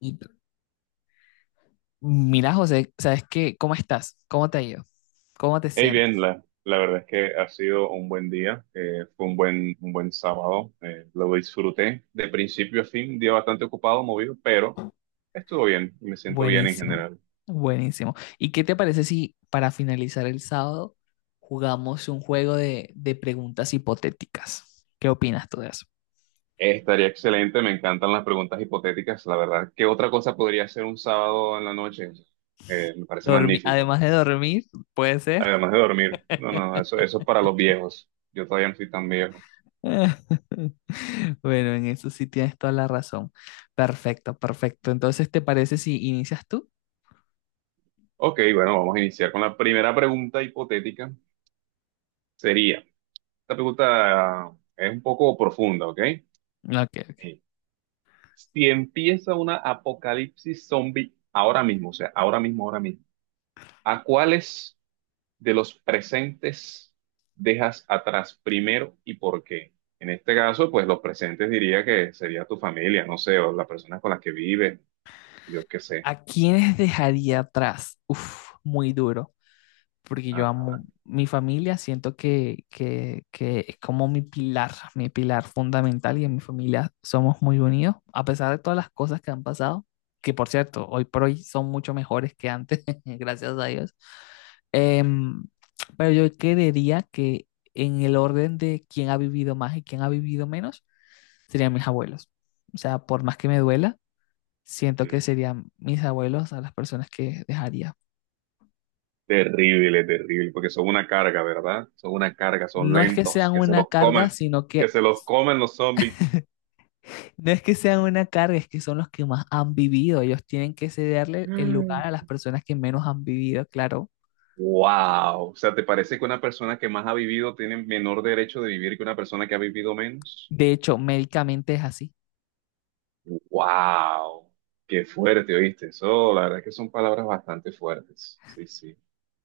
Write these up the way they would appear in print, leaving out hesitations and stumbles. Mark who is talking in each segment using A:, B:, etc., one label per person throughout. A: Y mira, José, ¿sabes qué? ¿Cómo estás? ¿Cómo te ha ido? ¿Cómo te
B: Hey, bien,
A: sientes?
B: la verdad es que ha sido un buen día, fue un buen sábado, lo disfruté de principio a fin, un día bastante ocupado, movido, pero estuvo bien, me siento bien en
A: Buenísimo,
B: general.
A: buenísimo. ¿Y qué te parece si para finalizar el sábado jugamos un juego de preguntas hipotéticas? ¿Qué opinas tú de eso?
B: Estaría excelente, me encantan las preguntas hipotéticas, la verdad. ¿Qué otra cosa podría ser un sábado en la noche? Me parece magnífico,
A: Además de dormir, puede ser.
B: además de dormir. No, no, eso es para los viejos, yo todavía no soy tan viejo.
A: Bueno, en eso sí tienes toda la razón. Perfecto, perfecto. Entonces, ¿te parece si inicias tú?
B: Ok, bueno, vamos a iniciar con la primera pregunta hipotética. Sería... Esta pregunta es un poco profunda, ¿ok?
A: Ok,
B: Eh, Si empieza una apocalipsis zombie ahora mismo, o sea, ahora mismo, ¿a cuáles de los presentes dejas atrás primero y por qué? En este caso, pues los presentes diría que sería tu familia, no sé, o las personas con las que vives, yo qué sé.
A: ¿a quiénes dejaría atrás? Uf, muy duro, porque yo
B: Ajá.
A: amo mi familia, siento que es como mi pilar fundamental y en mi familia somos muy unidos, a pesar de todas las cosas que han pasado, que por cierto, hoy por hoy son mucho mejores que antes, gracias a Dios. Em, pero yo creería que en el orden de quién ha vivido más y quién ha vivido menos, serían mis abuelos. O sea, por más que me duela, siento que
B: Mm,
A: serían mis abuelos a las personas que dejaría.
B: terrible, terrible, porque son una carga, ¿verdad? Son una carga, son
A: No es que
B: lentos,
A: sean
B: que se
A: una
B: los
A: carga,
B: coman,
A: sino
B: que
A: que
B: se los coman los zombies.
A: no es que sean una carga, es que son los que más han vivido. Ellos tienen que cederle el lugar a las personas que menos han vivido, claro.
B: Wow, o sea, ¿te parece que una persona que más ha vivido tiene menor derecho de vivir que una persona que ha vivido menos?
A: De hecho, médicamente es así.
B: Wow, qué fuerte, ¿oíste? Eso, la verdad es que son palabras bastante fuertes. Sí, sí.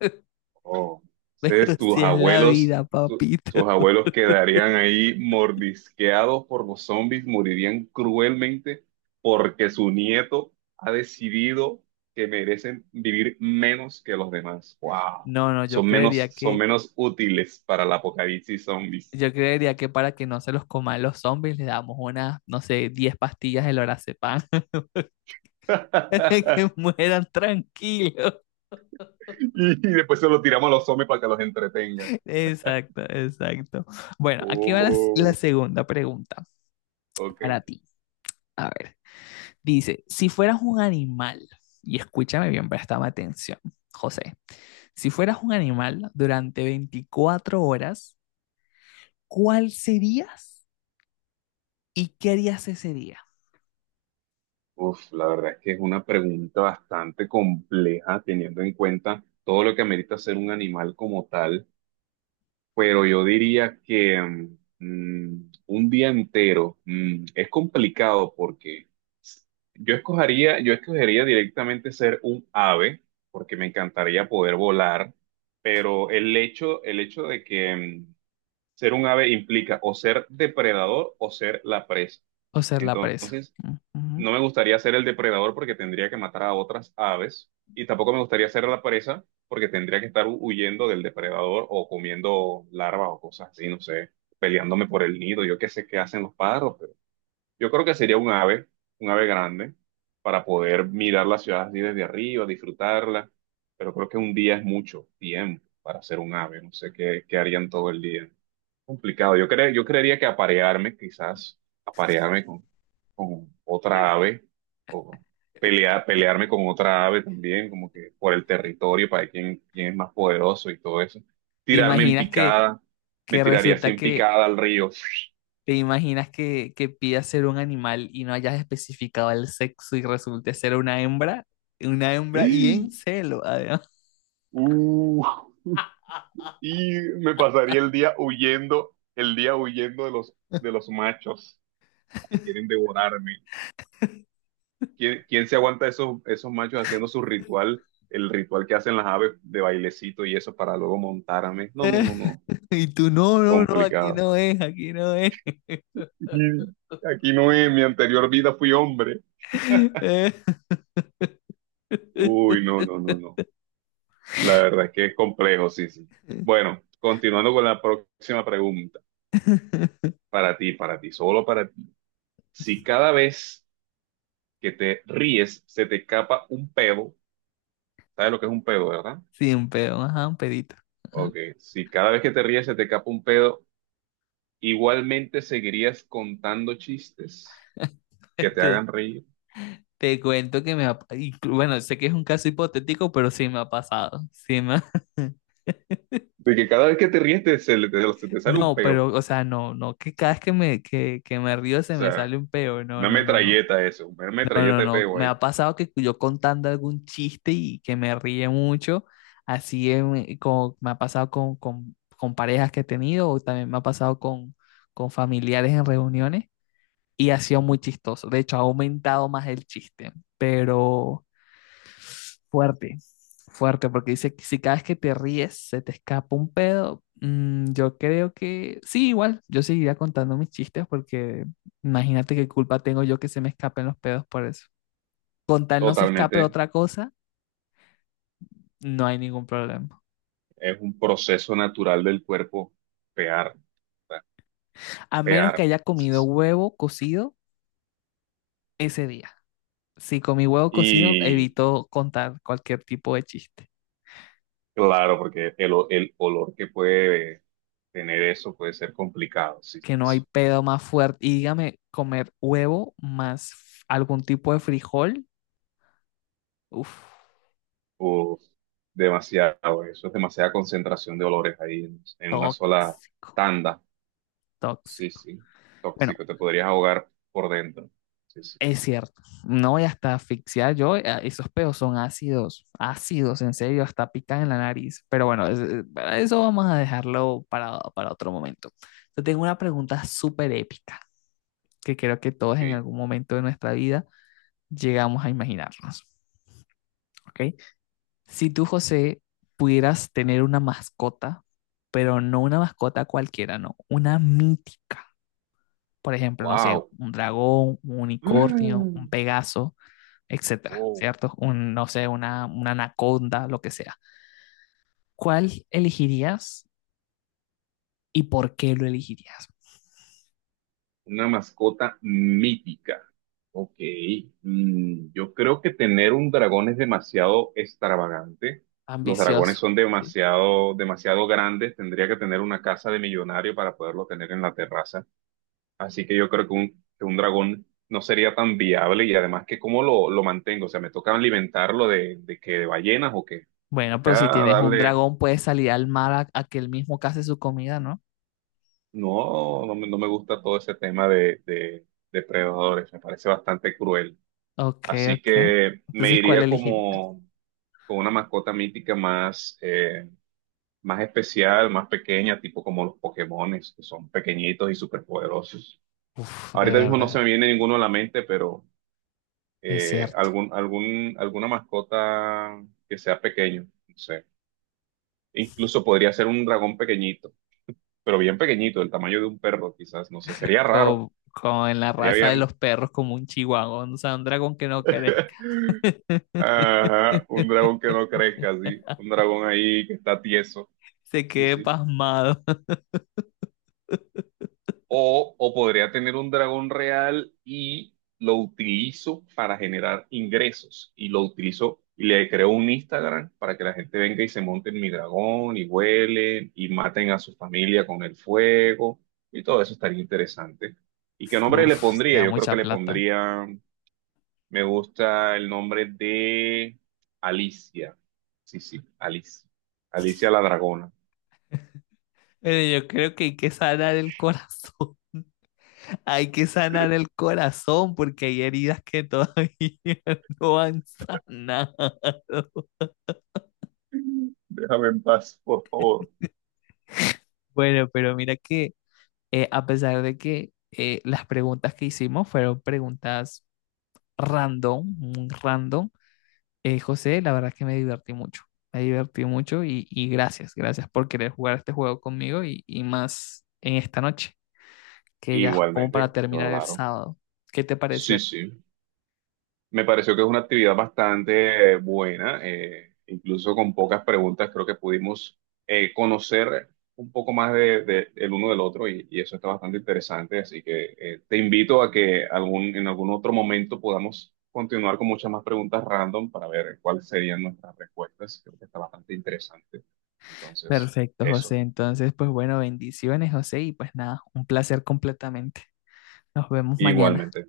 B: Oh,
A: Pero
B: entonces tus
A: si es la
B: abuelos,
A: vida, papito.
B: tus abuelos quedarían ahí mordisqueados por los zombies, morirían cruelmente porque su nieto ha decidido que merecen vivir menos que los demás. Wow,
A: No, no,
B: son menos útiles para el apocalipsis zombies.
A: yo creería que para que no se los coman los zombies, le damos unas, no sé, 10 pastillas de lorazepam, que mueran tranquilos.
B: Y después se lo tiramos a los zombies para que los entretengan.
A: Exacto, exacto. Bueno, aquí va la
B: Oh,
A: segunda pregunta
B: ok.
A: para ti. A ver, dice, si fueras un animal, y escúchame bien, préstame atención, José, si fueras un animal durante 24 horas, ¿cuál serías y qué harías ese día?
B: Uf, la verdad es que es una pregunta bastante compleja teniendo en cuenta todo lo que amerita ser un animal como tal, pero yo diría que un día entero es complicado porque yo escogería directamente ser un ave porque me encantaría poder volar, pero el hecho de que mm, ser un ave implica o ser depredador o ser la presa.
A: O ser la presa.
B: Entonces,
A: Ujú.
B: no me gustaría ser el depredador porque tendría que matar a otras aves y tampoco me gustaría ser la presa porque tendría que estar huyendo del depredador o comiendo larvas o cosas así, no sé, peleándome por el nido, yo qué sé qué hacen los pájaros, pero yo creo que sería un ave grande para poder mirar la ciudad así desde arriba, disfrutarla, pero creo que un día es mucho tiempo para ser un ave, no sé qué, qué harían todo el día. Complicado. Yo creería que aparearme, quizás, aparearme con otra ave, o pelear, pelearme con otra ave también, como que por el territorio, para ver quién, quién es más poderoso y todo eso.
A: ¿Te
B: Tirarme en
A: imaginas que,
B: picada, me
A: que
B: tiraría así
A: resulta
B: en
A: que
B: picada al río.
A: ¿Te imaginas que pidas ser un animal y no hayas especificado el sexo y resulte ser una hembra? Una hembra y en celo, además.
B: Uh, y me pasaría el día huyendo de los machos que quieren devorarme. ¿Quién, quién se aguanta esos, esos machos haciendo su ritual, el ritual que hacen las aves de bailecito y eso para luego montarme? No, no,
A: Eh,
B: no, no.
A: Y tú, no, no, no, aquí
B: Complicado.
A: no es, aquí no es.
B: Aquí, aquí no es, en mi anterior vida fui hombre.
A: Eh,
B: Uy, no, no, no, no. La verdad es que es complejo, sí, sí. Bueno, continuando con la próxima pregunta. Para ti, solo para ti. Si cada vez que te ríes se te escapa un pedo, ¿sabes lo que es un pedo, verdad?
A: Sí, un pedo, ajá, un pedito. Ajá.
B: Ok, si cada vez que te ríes se te escapa un pedo, igualmente seguirías contando chistes que te
A: Este,
B: hagan reír.
A: Te cuento que me ha, y bueno, sé que es un caso hipotético, pero sí me ha pasado.
B: De que cada vez que te ríes te, se, le- te- se te sale un
A: No,
B: peo. O
A: pero, o sea, no, no, que cada vez que me río se me sale
B: sea,
A: un peo. No,
B: una
A: no, no, no.
B: metralleta eso, una
A: No, no,
B: metralleta de
A: no.
B: peo
A: Me
B: ahí.
A: ha pasado que yo contando algún chiste y que me ríe mucho, como me ha pasado con parejas que he tenido o también me ha pasado con familiares en reuniones y ha sido muy chistoso. De hecho, ha aumentado más el chiste, pero fuerte, fuerte, porque dice que si cada vez que te ríes se te escapa un pedo, yo creo que sí, igual, yo seguiría contando mis chistes porque imagínate qué culpa tengo yo que se me escapen los pedos por eso. Con tal no se escape
B: Totalmente.
A: otra cosa, no hay ningún problema.
B: Es un proceso natural del cuerpo pear, o sea,
A: A menos que
B: pear.
A: haya comido huevo cocido ese día. Si comí huevo cocido,
B: Y
A: evito contar cualquier tipo de chiste.
B: claro, porque el olor que puede tener eso puede ser complicado. Sí,
A: Que no hay
B: sí.
A: pedo más fuerte. Y dígame, comer huevo más algún tipo de frijol, uff,
B: Uf, demasiado. Eso es demasiada concentración de olores ahí en una sola
A: tóxico,
B: tanda. Sí,
A: tóxico.
B: sí.
A: Bueno,
B: Tóxico, te podrías ahogar por dentro. Sí, sí.
A: es cierto, no, y hasta asfixiar yo, esos peos son ácidos, ácidos, en serio, hasta pican en la nariz. Pero bueno, para eso vamos a dejarlo para otro momento. Te tengo una pregunta súper épica que creo que todos
B: Ok.
A: en algún momento de nuestra vida llegamos a imaginarnos, ¿ok? Si tú, José, pudieras tener una mascota, pero no una mascota cualquiera, no, una mítica, por ejemplo, no sé,
B: Wow.
A: un dragón, un unicornio, un pegaso, etcétera,
B: Oh,
A: ¿cierto? Un, no sé, una anaconda, lo que sea. ¿Cuál elegirías y por qué lo elegirías?
B: una mascota mítica. Ok. Mm, yo creo que tener un dragón es demasiado extravagante. Los dragones
A: Ambicioso.
B: son
A: ¿Sí?
B: demasiado, demasiado grandes. Tendría que tener una casa de millonario para poderlo tener en la terraza. Así que yo creo que un dragón no sería tan viable y además que cómo lo mantengo, o sea, me toca alimentarlo de que de ballenas o qué.
A: Bueno,
B: Toca
A: pero si tienes un
B: darle,
A: dragón, puedes salir al mar a que él mismo case su comida, ¿no?
B: no me gusta todo ese tema de depredadores, me parece bastante cruel.
A: Ok,
B: Así
A: ok.
B: que me
A: Entonces, ¿cuál
B: iría
A: elegirías?
B: como con una mascota mítica más, más especial, más pequeña, tipo como los Pokémones, que son pequeñitos y superpoderosos.
A: Uf, de
B: Ahorita mismo no se
A: verdad,
B: me viene ninguno a la mente, pero
A: es cierto.
B: alguna mascota que sea pequeño, no sé. Incluso podría ser un dragón pequeñito, pero bien pequeñito, del tamaño de un perro, quizás, no sé, sería raro,
A: Como, como en la
B: sería
A: raza de
B: bien.
A: los perros, como un chihuahua, o sea, un dragón que no querés.
B: Ajá, un dragón que no crezca, sí, un dragón ahí que está tieso,
A: Se
B: sí,
A: quede
B: sí.
A: pasmado.
B: O podría tener un dragón real y lo utilizo para generar ingresos. Y lo utilizo y le creo un Instagram para que la gente venga y se monte en mi dragón y huelen y maten a su familia con el fuego. Y todo eso estaría interesante. ¿Y qué nombre le
A: Uf,
B: pondría?
A: sería
B: Yo creo que
A: mucha
B: le
A: plata.
B: pondría, me gusta el nombre de Alicia. Sí, sí, Alicia. Alicia la dragona.
A: Pero yo creo que hay que sanar el corazón. Hay que sanar el corazón porque hay heridas que todavía no han sanado.
B: Déjame en paz, por favor.
A: Bueno, pero mira que a pesar de que las preguntas que hicimos fueron preguntas random, muy random, José, la verdad que me divertí mucho. Me divertí mucho y gracias, gracias por querer jugar este juego conmigo y más en esta noche, que ya es como para
B: Igualmente,
A: terminar el
B: claro.
A: sábado. ¿Qué te pareció
B: Sí,
A: a ti?
B: sí. Me pareció que es una actividad bastante buena, incluso con pocas preguntas, creo que pudimos conocer un poco más de, el uno del otro y eso está bastante interesante. Así que te invito a que algún, en algún otro momento podamos continuar con muchas más preguntas random para ver cuáles serían nuestras respuestas. Creo que está bastante interesante. Entonces,
A: Perfecto,
B: eso,
A: José. Entonces, pues bueno, bendiciones, José, y pues nada, un placer completamente. Nos vemos mañana.
B: igualmente.